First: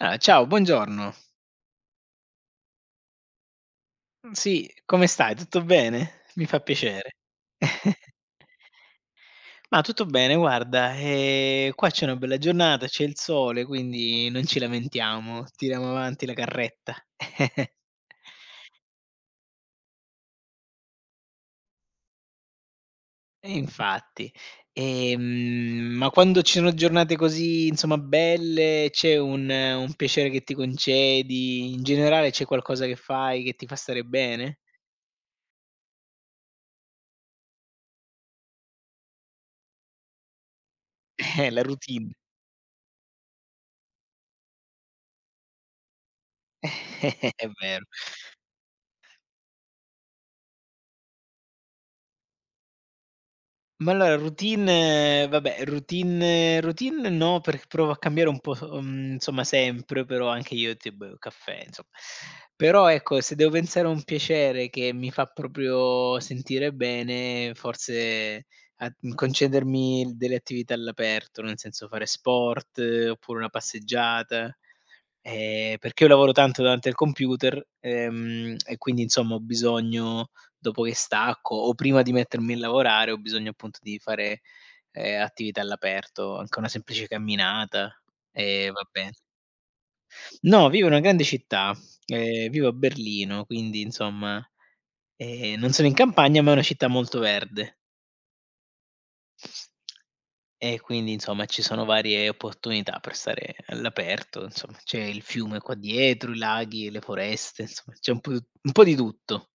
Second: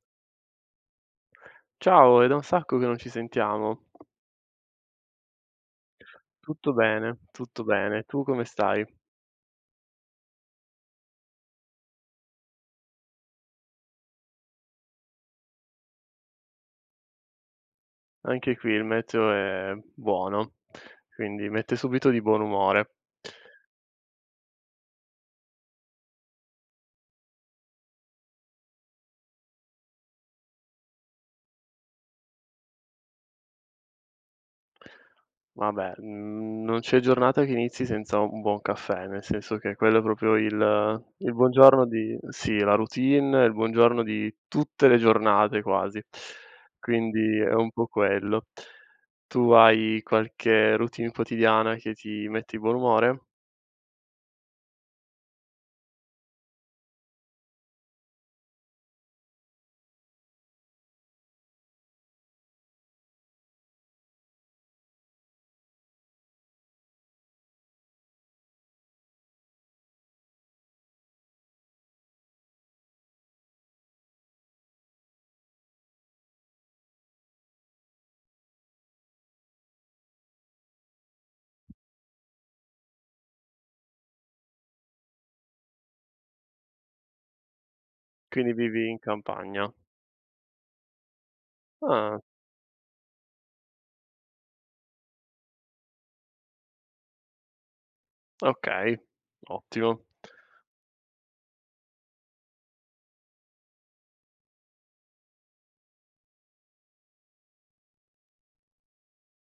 Ah, ciao, buongiorno. Ciao, è da un sacco che non ci sentiamo. Sì, come stai? Tutto bene? Mi fa Tutto piacere. bene, tutto bene. Tu come stai? Ma tutto bene, guarda, qua c'è una bella giornata, c'è il sole, quindi non ci lamentiamo, tiriamo avanti la carretta. Anche qui il meteo è buono, quindi mette subito di buon umore. E infatti. Ehm, ma quando ci sono giornate così, insomma, belle, c'è un piacere che ti concedi? In generale c'è qualcosa che fai che ti fa stare bene? Vabbè, non c'è giornata che inizi senza un buon caffè, nel senso che quello è proprio il la buongiorno routine. di sì, la routine, il buongiorno di tutte le giornate quasi. Quindi È è un vero. po' quello. Tu hai qualche routine quotidiana che ti mette di buon umore? Ma allora routine vabbè, routine no, perché provo a cambiare un po', insomma sempre, però anche io ti bevo caffè, insomma. Però ecco, se devo pensare a un piacere che mi fa proprio sentire bene, forse concedermi delle attività all'aperto, nel senso fare sport, oppure una passeggiata, perché io lavoro tanto davanti al computer, e quindi insomma ho bisogno dopo che stacco o prima di mettermi a lavorare ho bisogno appunto di fare, attività all'aperto, anche una semplice camminata, Quindi e va vivi in bene. campagna? No, vivo in una grande città, Ah, vivo a Berlino, quindi insomma, non sono in campagna, ma è una città molto verde okay, ottimo. e quindi insomma ci sono varie opportunità per stare all'aperto, insomma c'è il fiume qua dietro, i laghi, le foreste, insomma c'è un po' di tutto.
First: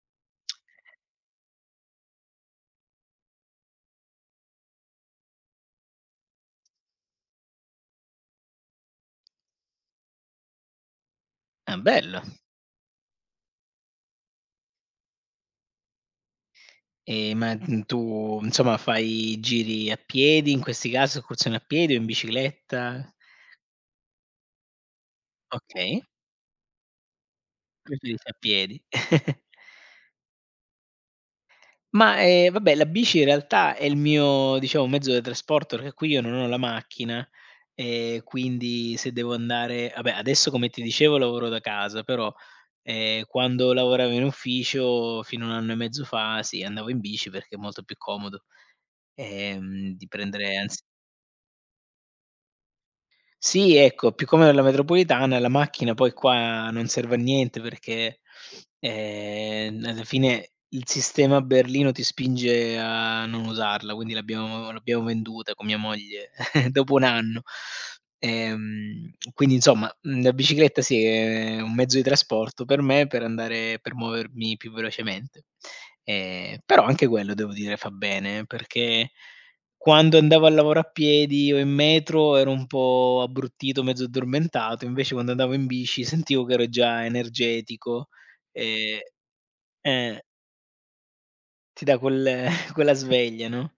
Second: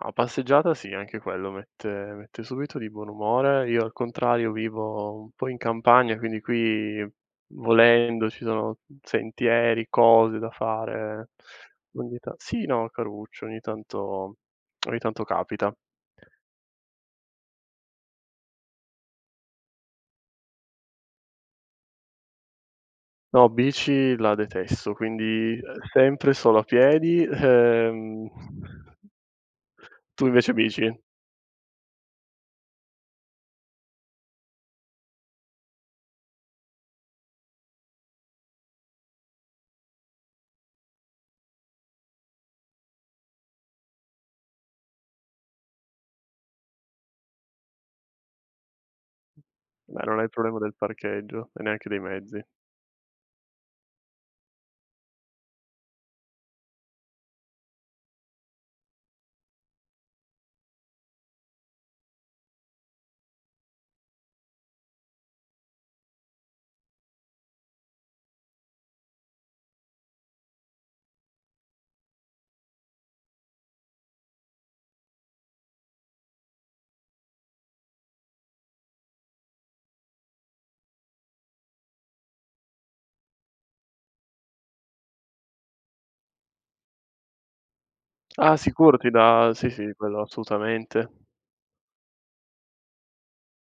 No, passeggiata sì, anche quello mette subito di buon umore. Io al contrario vivo un po' in campagna, quindi qui volendo ci sono sentieri, cose da fare. Ah, Ogni bello. ta Sì, no, caruccio, ogni tanto capita. Tu insomma fai giri a piedi in questi casi, escursioni a piedi o in bicicletta? No, bici la detesto, quindi, Okay, sempre solo a piedi, preferisci a piedi. Tu invece bici? Vabbè la bici in realtà è il mio, diciamo, mezzo di trasporto, perché qui io non ho la macchina, quindi se devo andare vabbè adesso come ti dicevo lavoro da casa, però, quando lavoravo in ufficio fino a un anno e mezzo fa, sì, andavo in bici perché è molto più comodo, Beh, di non hai il prendere problema del ans parcheggio e neanche dei mezzi. sì, ecco, più come la metropolitana, la macchina poi qua non serve a niente perché, alla fine il sistema a Berlino ti spinge a non usarla, quindi l'abbiamo venduta con mia moglie dopo un anno. Quindi insomma, la bicicletta sì è un mezzo di trasporto per me per andare per muovermi più velocemente. Però anche quello devo dire fa bene perché quando andavo al lavoro a piedi o in metro ero un po' abbruttito, mezzo addormentato, invece quando andavo in bici sentivo che ero già energetico, Ah sicuro ehm ti dà sì, sì, quello eh, assolutamente. ti dà quel quella sveglia, no?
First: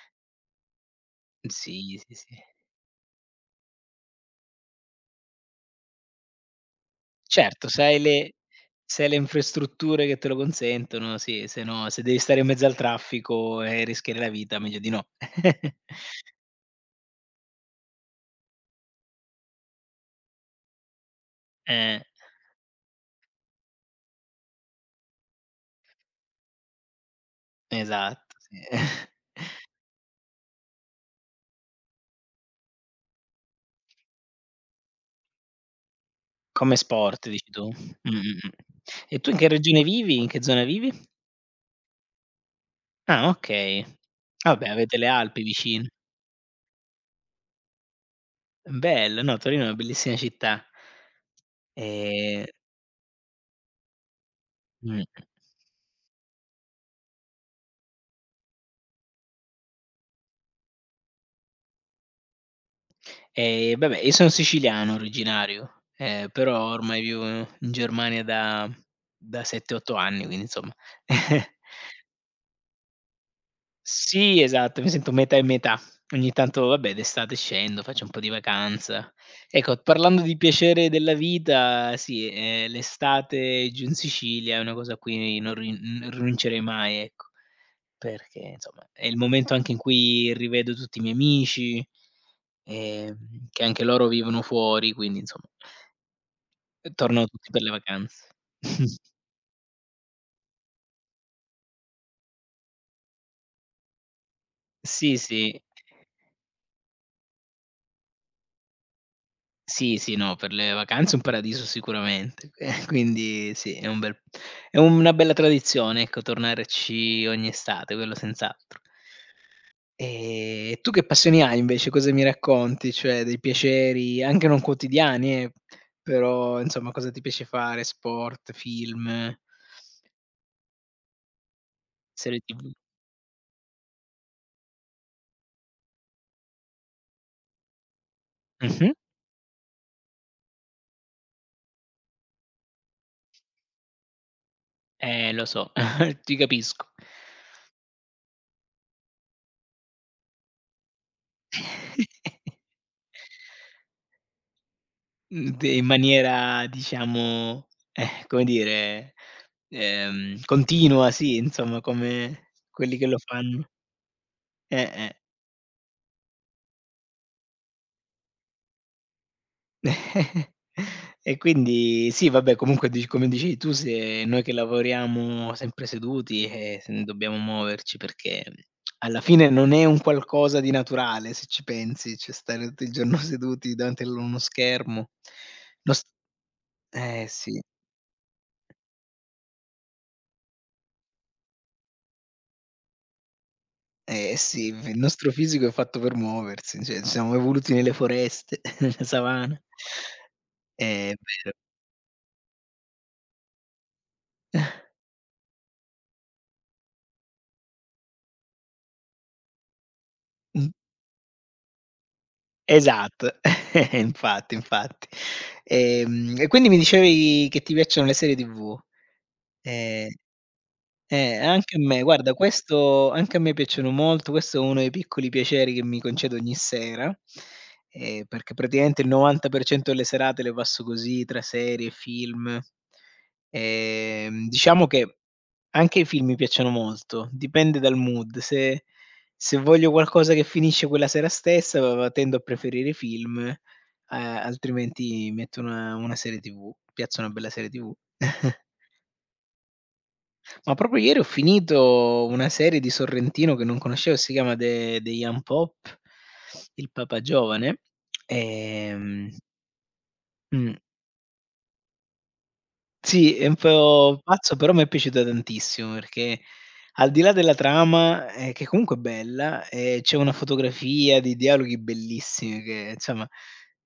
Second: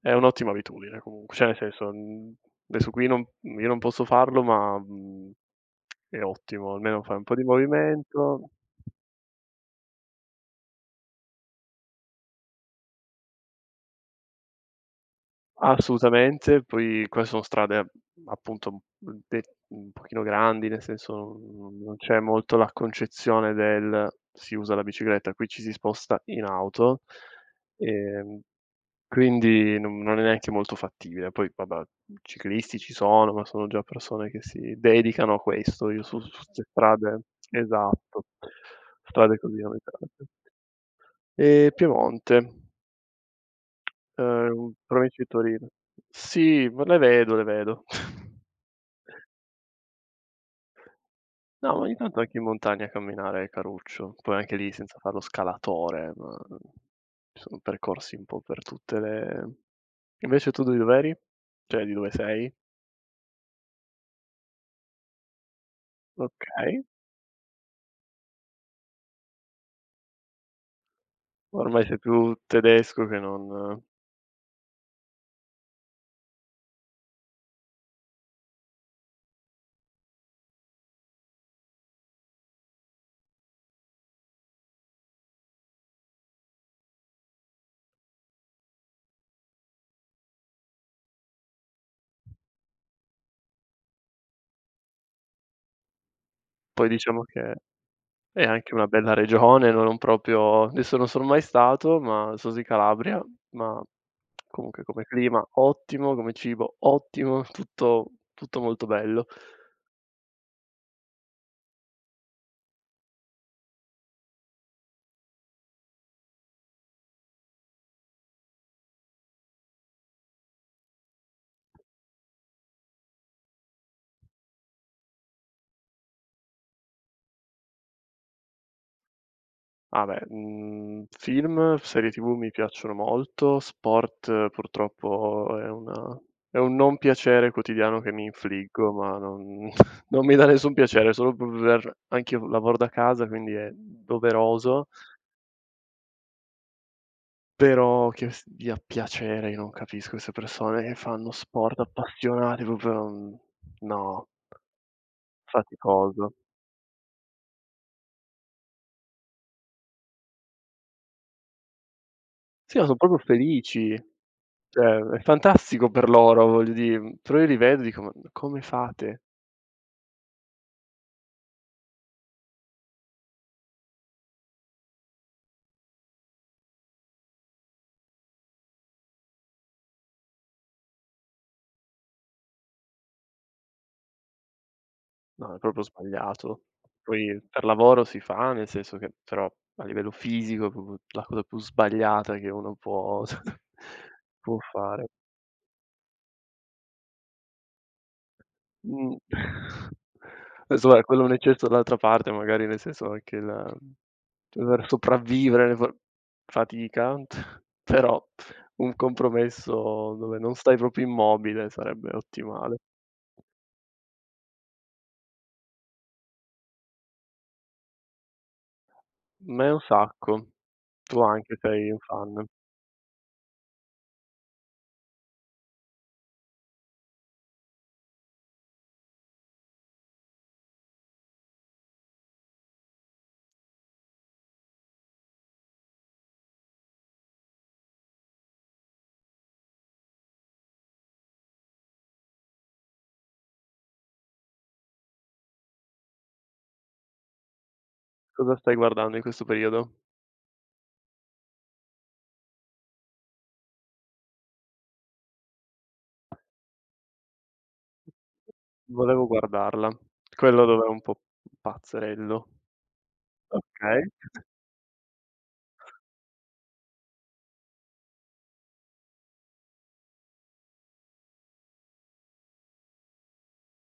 È un'ottima abitudine comunque, cioè nel senso, Sì, sì, sì. adesso qui non io non posso farlo ma, è ottimo, almeno fai un po' di Certo, se hai le movimento. se hai le infrastrutture che te lo consentono, sì, se no se devi stare in mezzo al traffico e rischiare la vita meglio di no. Assolutamente, poi qua sono strade, appunto, mhmm, de un pochino grandi, nel senso non Eh, c'è molto la concezione del: si usa la bicicletta, qui ci si sposta in auto, esatto, ehm, sì. quindi non è neanche molto fattibile. Poi vabbè, ciclisti ci sono, ma sono già persone che si dedicano a questo. Io su 'ste Come strade sport dici tu? Esatto, E tu in strade che così non mi regione vivi? piace. In che zona vivi? Piemonte. Ah, okay. Vabbè avete le Provincia di Alpi Torino. vicino. Sì, ma le vedo, le vedo. Bello, no, Torino è una bellissima città. No, ma ogni tanto anche in Ehm, montagna a camminare è caruccio. Poi anche lì senza mh. far lo scalatore, ma mm, ci sono percorsi un po' per tutte le invece tu di dov'eri? Cioè di dove sei? E vabbè, io son siciliano originario, però Okay, ormai vivo in Germania da 7, 8 anni, quindi insomma. ormai sei più tedesco che non Sì, esatto, mi sento metà e metà. Ogni tanto, vabbè, d'estate scendo, faccio un po' di vacanza. Ecco, parlando di piacere della vita, sì, l'estate giù in Sicilia è una cosa a cui non rinuncerei mai, ecco, perché insomma è il momento anche in cui rivedo tutti i miei amici, che anche loro vivono fuori, quindi insomma, poi diciamo tornano tutti che per le vacanze. è anche una bella regione, non proprio adesso non sono mai stato, ma so di Calabria, ma comunque come Sì, clima sì. ottimo, come cibo ottimo, tutto molto bello. Sì, sì, no, per le vacanze un paradiso sicuramente, quindi sì, è una bella tradizione, ecco, tornarci ogni estate, quello senz'altro. E tu che passioni hai invece? Cosa mi racconti? Cioè dei piaceri anche non quotidiani però insomma cosa ti piace fare? Sport, film, Ah beh, film, serie TV serie mi TV? piacciono molto, sport purtroppo è una è un non piacere quotidiano che mi Mh-mh. infliggo, ma non non mi dà nessun piacere, solo p per anch'io lavoro da casa, quindi è doveroso. Lo so, ti capisco. Però che s dia piacere, io non capisco queste persone che fanno sport appassionati, proprio, no, Mhmm, de in faticoso. maniera diciamo, come dire, continua, sì, insomma, come Sì, ma quelli son che lo proprio fanno. felici, Eh, cioè eh. è fantastico per loro, voglio dire, però io li vedo e dico: "Ma come fate?" E quindi sì, vabbè, comunque dic come dicevi tu, se noi che lavoriamo sempre seduti, se ne dobbiamo muoverci perché alla fine non è un qualcosa di naturale, se ci pensi, cioè stare tutto il giorno seduti davanti a l uno schermo. No, è proprio Lo s sbagliato. eh Poi sì. per lavoro si fa, nel senso che però a livello fisico è proprio la cosa più sbagliata che uno può Eh può sì, v il fare. nostro fisico è fatto per muoversi, cioè ci siamo evoluti nelle foreste, nelle Mh. savane. Insomma è È quello è un vero. eccesso dall'altra parte, magari nel senso anche la dover sopravvivere fa fatica, però un compromesso dove non Mh, stai proprio immobile sarebbe ottimale. esatto, infatti, infatti. E quindi mi dicevi che ti piacciono le serie TV. Me un Ehm sacco. Tu anche anche a sei un me. Guarda fan. questo anche a me piacciono molto, questo è uno dei piccoli piaceri che mi concedo ogni sera, perché praticamente il 90% delle serate le passo così, tra serie, film. Diciamo che anche i film mi piacciono molto, dipende dal mood. Se se voglio qualcosa che finisce quella sera stessa, va va tendo a preferire i film, altrimenti metto una serie TV, piazza una bella serie TV. Cosa stai guardando in questo periodo? Ma proprio ieri ho finito una serie di Sorrentino che non conoscevo, si chiama The Young Pope, Il Papa Giovane, Volevo ehm guardarla. Quello mh. dov'è un po' pazzerello. Sì, è un Okay. po' pazzo, però m'è piaciuta tantissimo perché al di là della trama, che comunque è bella, c'è una fotografia, dei dialoghi bellissimi che insomma,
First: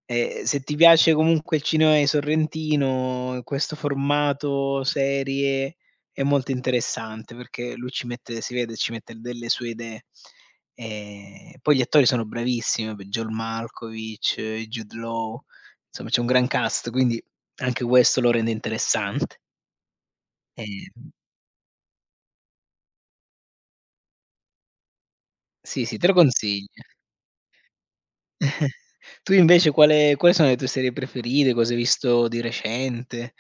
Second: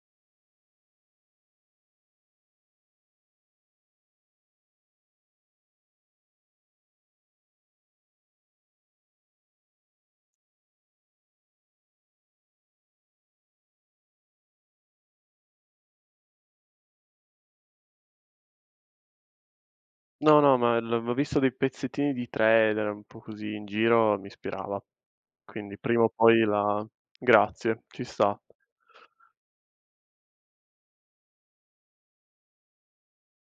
se ti piace comunque il cinema di Sorrentino, questo formato serie è molto interessante perché lui ci mette si vede, ci mette delle sue idee. Poi gli attori sono bravissimi, vabbè John Malkovich, Jude Law, insomma c'è un gran cast, quindi anche questo lo rende interessante. No, no, ma l Ehm, avevo visto dei pezzettini di trailer, un po' così in giro, mi ispirava. Quindi sì, sì, prima te o lo poi consiglio. la grazie, ci sta. Tu invece quale quali sono le tue serie preferite? Cosa hai visto di recente?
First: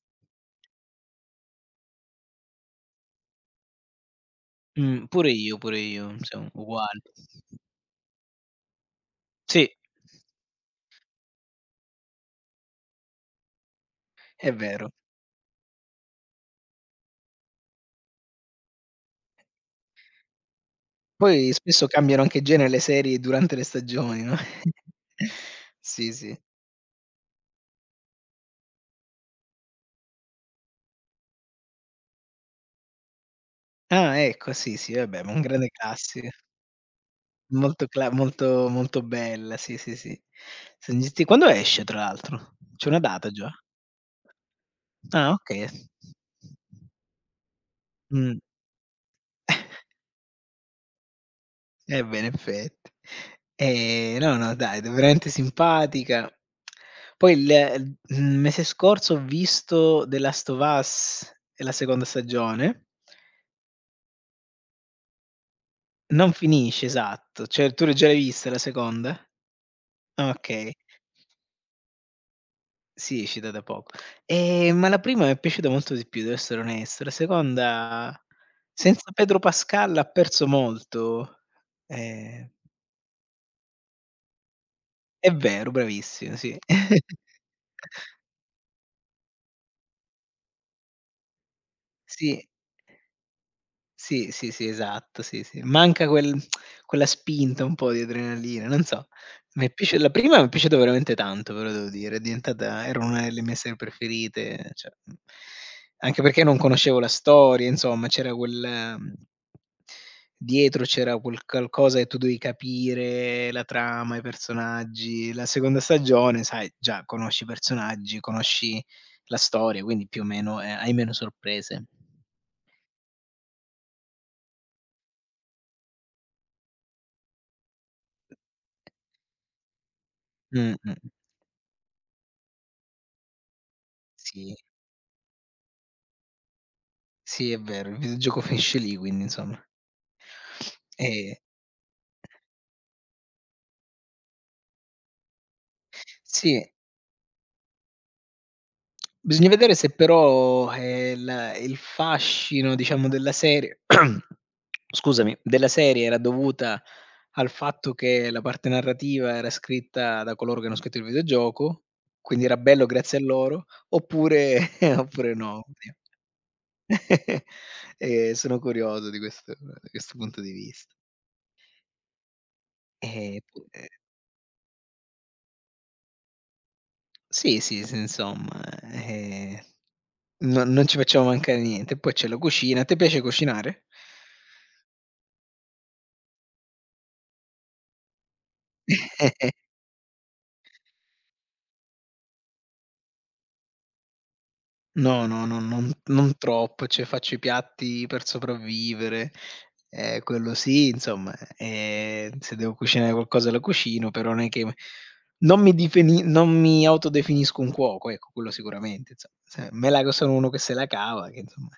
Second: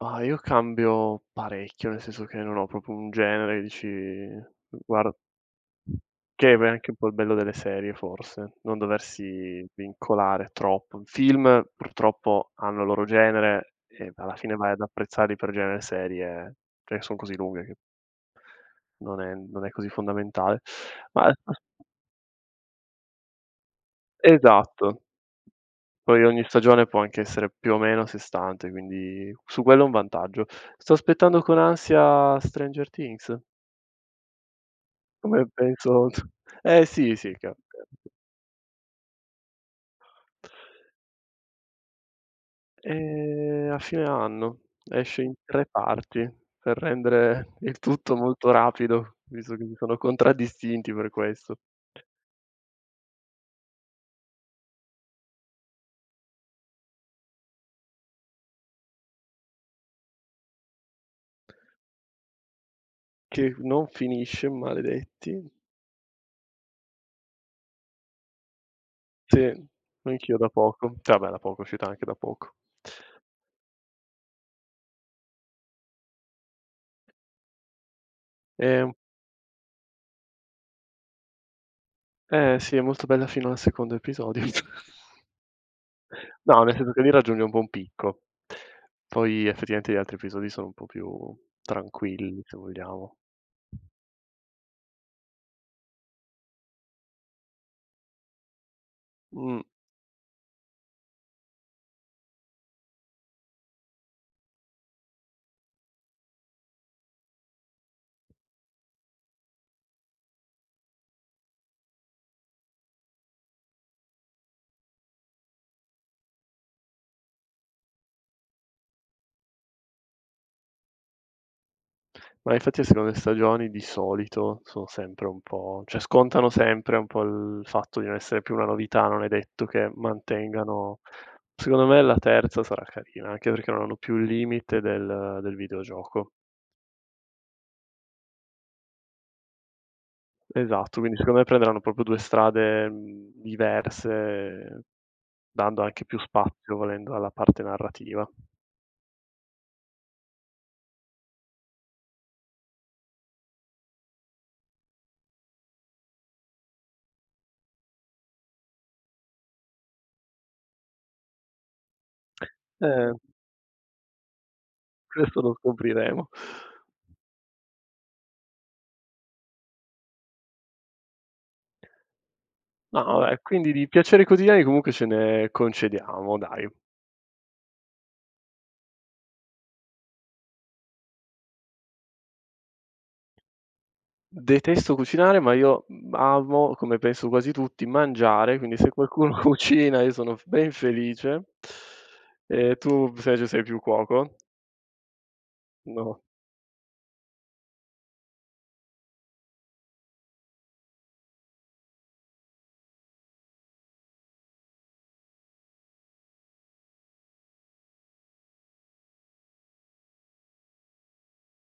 Ma io cambio parecchio, nel senso che non ho proprio un genere che dici guarda, Pure io, siamo che è poi anche un uguali. po' il bello delle serie forse, non doversi Sì, vincolare troppo. Film purtroppo hanno il loro genere e alla è fine vai ad vero. apprezzarli per genere, serie, cioè son così lunghe che non è così fondamentale. Ma Poi spesso cambiano anche genere le serie durante le stagioni, no? esatto. Sì, Poi sì. ogni stagione può anche essere più o meno a sé stante, quindi su quello è un vantaggio. Sto aspettando con ansia Stranger Things, Ah, ecco, sì, sì, vabbè, ma un come grande penso t classico. eh sì, sì, capita. Molto cla molto molto bella, sì, sì, sì. Senti, quando esce tra l'altro? C'è una data già? A fine anno, esce Ah, in okay. 3 parti per rendere il tutto Mh, molto rapido, visto che si sono contraddistinti per questo. eh beh, in effetti. No, no, dai, d veramente simpatica. Poi il mese scorso ho visto The Last of Us e la seconda stagione. Che non finisce, maledetti. Non finisce, esatto. Cioè, tu l'hai già l'hai vista la seconda? Sì, Ah, anch'io da okay. poco. Cioè, vabbè da poco, è uscita anche da poco. Sì, è uscita da poco. Ma la prima mi è piaciuta molto di più, devo essere onesto. La seconda, Ehm. senza Pedro Pascal, ha perso molto. Ehm Eh sì, è molto bella fino al secondo episodio. È vero, bravissimo, sì. No, nel senso che lì raggiunge un buon picco. Poi effettivamente gli altri episodi sono un po' più tranquilli, Sì. se vogliamo. Sì, sì, sì, esatto, sì, sì. Manca quella spinta un po' di adrenalina, non so. Mh. Mi è piaciu la prima mi è piaciuta veramente tanto, ve lo devo dire, è diventata era una delle mie serie preferite, cioè, anche perché non conoscevo la storia, insomma, c'era quel mhmm, dietro c'era quel qualcosa che tu dovevi capire, la trama, i personaggi. La seconda stagione, sai, già conosci i personaggi, conosci la storia, quindi più o meno, hai meno sorprese. Ma infatti le seconde stagioni di solito sono sempre un po' cioè scontano sempre un po' il fatto di non essere più una novità, non è detto che Mh-mh. mantengano, secondo me la terza sarà carina, anche perché non hanno più il Sì, limite del videogioco. sì è vero, il videogioco finisce lì quindi insomma. Esatto, quindi Ehm, secondo me prenderanno proprio 2 strade, diverse, dando anche più sì, spazio, volendo, alla parte narrativa. bisogna vedere se però, la il fascino diciamo della serie scusami, della serie era dovuta al fatto che la parte narrativa era scritta da coloro che hanno scritto il videogioco, quindi era bello Eh, grazie a loro, oppure oppure questo lo no. scopriremo. Ehm, sono curioso di questo da questo punto di vista. No, vabbè, P quindi di piaceri quotidiani comunque ce ne concediamo, dai. Sì, sì, s insomma, no non ci facciamo mancare niente. Poi c'è la cucina. A te piace cucinare? Detesto cucinare, ma io, amo, come penso quasi tutti, mangiare, quindi se qualcuno cucina io sono f ben felice. Tu invece sei più cuoco? No, no, no, non No. non troppo, cioè faccio i piatti per sopravvivere, quello sì, insomma, se devo cucinare qualcosa la cucino, però non è che m non mi difini non mi autodefinisco un cuoco, ecco, quello sicuramente, inso se me la co sono uno che se la cava, che insomma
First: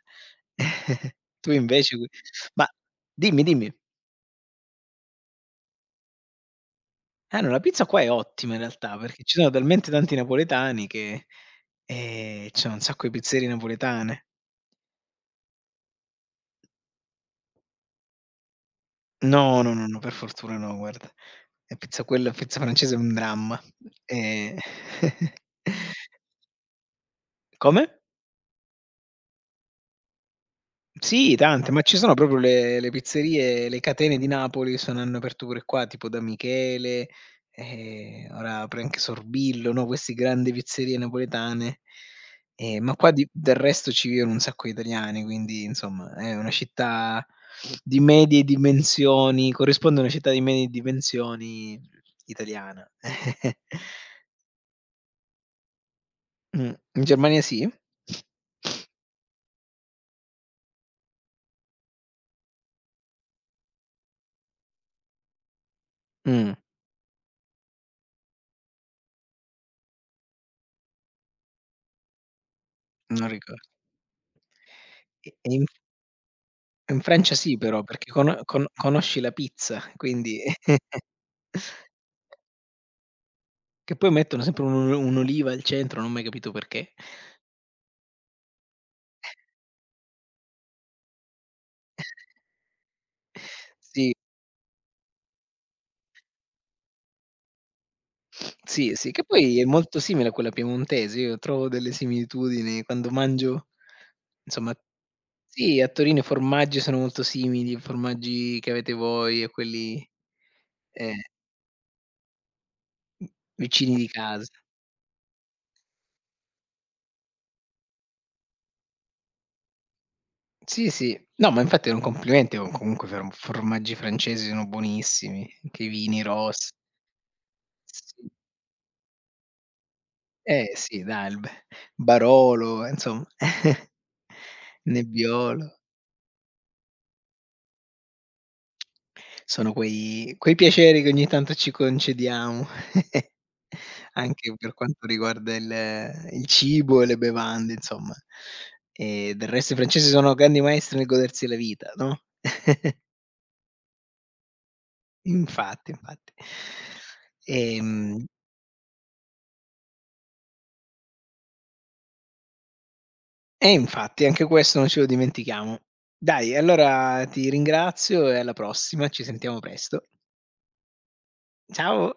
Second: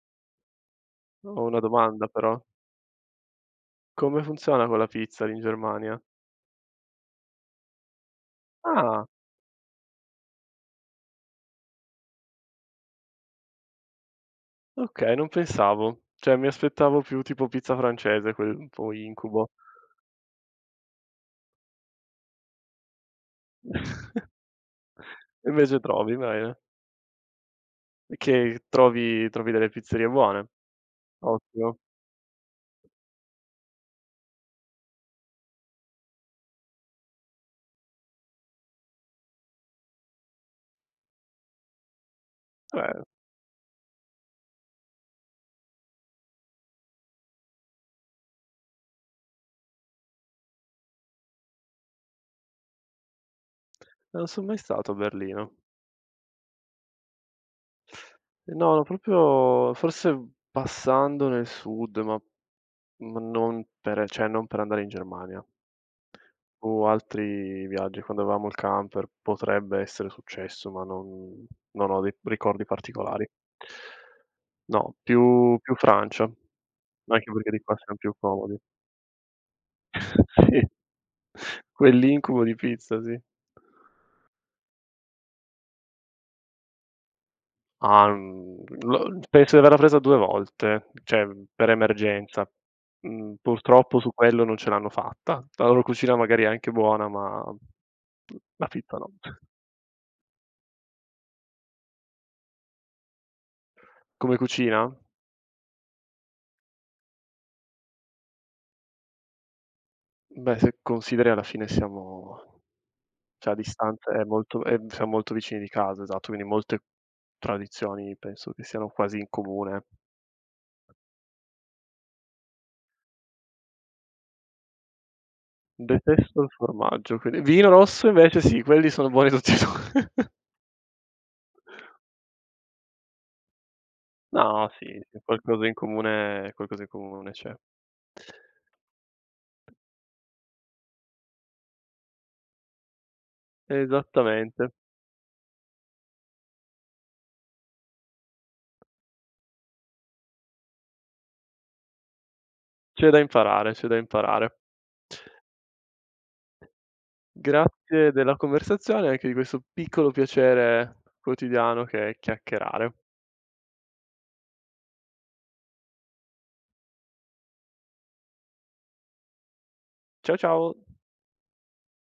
Ho Tu una invece cu domanda però: ma dimmi, dimmi. come funziona con la pizza lì in Germania? Eh no, la pizza qua è ottima in realtà, Ah! perché ci sono talmente tanti napoletani che, c'è un sacco di pizzerie napoletane. Okay, non pensavo. Cioè mi aspettavo più tipo pizza francese, quel un po' incubo. No, no, no, no, per fortuna no, guarda. E pizza quella pizza francese è un dramma. Ehm Invece trovi, bene. Come? E che trovi delle pizzerie buone. Sì, tante, Ottimo. ma ci sono proprio le pizzerie le catene di Napoli sono hanno aperto pure qua, tipo Da Michele, ora apre anche Sorbillo, no, questi grandi pizzerie napoletane. Ma Eh, qua di del resto ci vivono un sacco di italiani, quindi insomma è una città di medie dimensioni, corrisponde a una città di medie dimensioni italiana. non son mai stato a Berlino. Mh. In Germania sì? No, no, proprio forse passando nel sud, ma non per cioè non per andare in Germania. Mh, Su altri viaggi, quando avevamo il camper, potrebbe essere successo, ma non ho dei ricordi non particolari. ricordo. No, E e più in più Francia, In anche Francia perché sì di qua però, siam perché più comodi. Conosci la pizza, quindi Sì, quell'incubo di pizza, sì. che poi mettono sempre un'oliva al centro, non ho mai capito perché. Ah, lo penso di averla presa 2 volte, cioè per emergenza. Mhmm, purtroppo su Sì, quello non ce l'hanno fatta. La loro cucina magari è anche buona, ma la sì, pizza sì, no. che poi è molto simile a quella piemontese, io trovo delle similitudini quando mangio Come insomma cucina? sì, a Torino i formaggi sono molto simili, i formaggi che avete voi e quelli, Beh, se ehm, consideri alla fine siamo cioè a vicini di distanza è casa. molto è siamo molto vicini di casa, esatto, quindi molte tradizioni penso che siano quasi in comune. Sì, sì. No, ma infatti è un complimento, comunque formaggi francesi sono buonissimi, anche i vini Detesto il rossi. formaggio, quindi vino rosso Sì. invece sì, quelli sono buoni tutti e 2. Eh sì dai, il b Barolo, insomma, No, sì, sì, qualcosa in Nebbiolo. comune qualcosa in comune c'è. Sono quei piaceri che ogni tanto ci concediamo, anche Esattamente. per quanto riguarda il cibo e le bevande insomma. E del resto i francesi sono grandi maestri nel godersi la vita, no. C'è da imparare, c'è da imparare. Infatti, infatti. Grazie Ehm, della conversazione e anche di questo piccolo piacere quotidiano che è chiacchierare. e infatti anche questo non ce lo dimentichiamo. Dai allora ti ringrazio e alla prossima, ci sentiamo presto. Ciao, ciao. Ciao.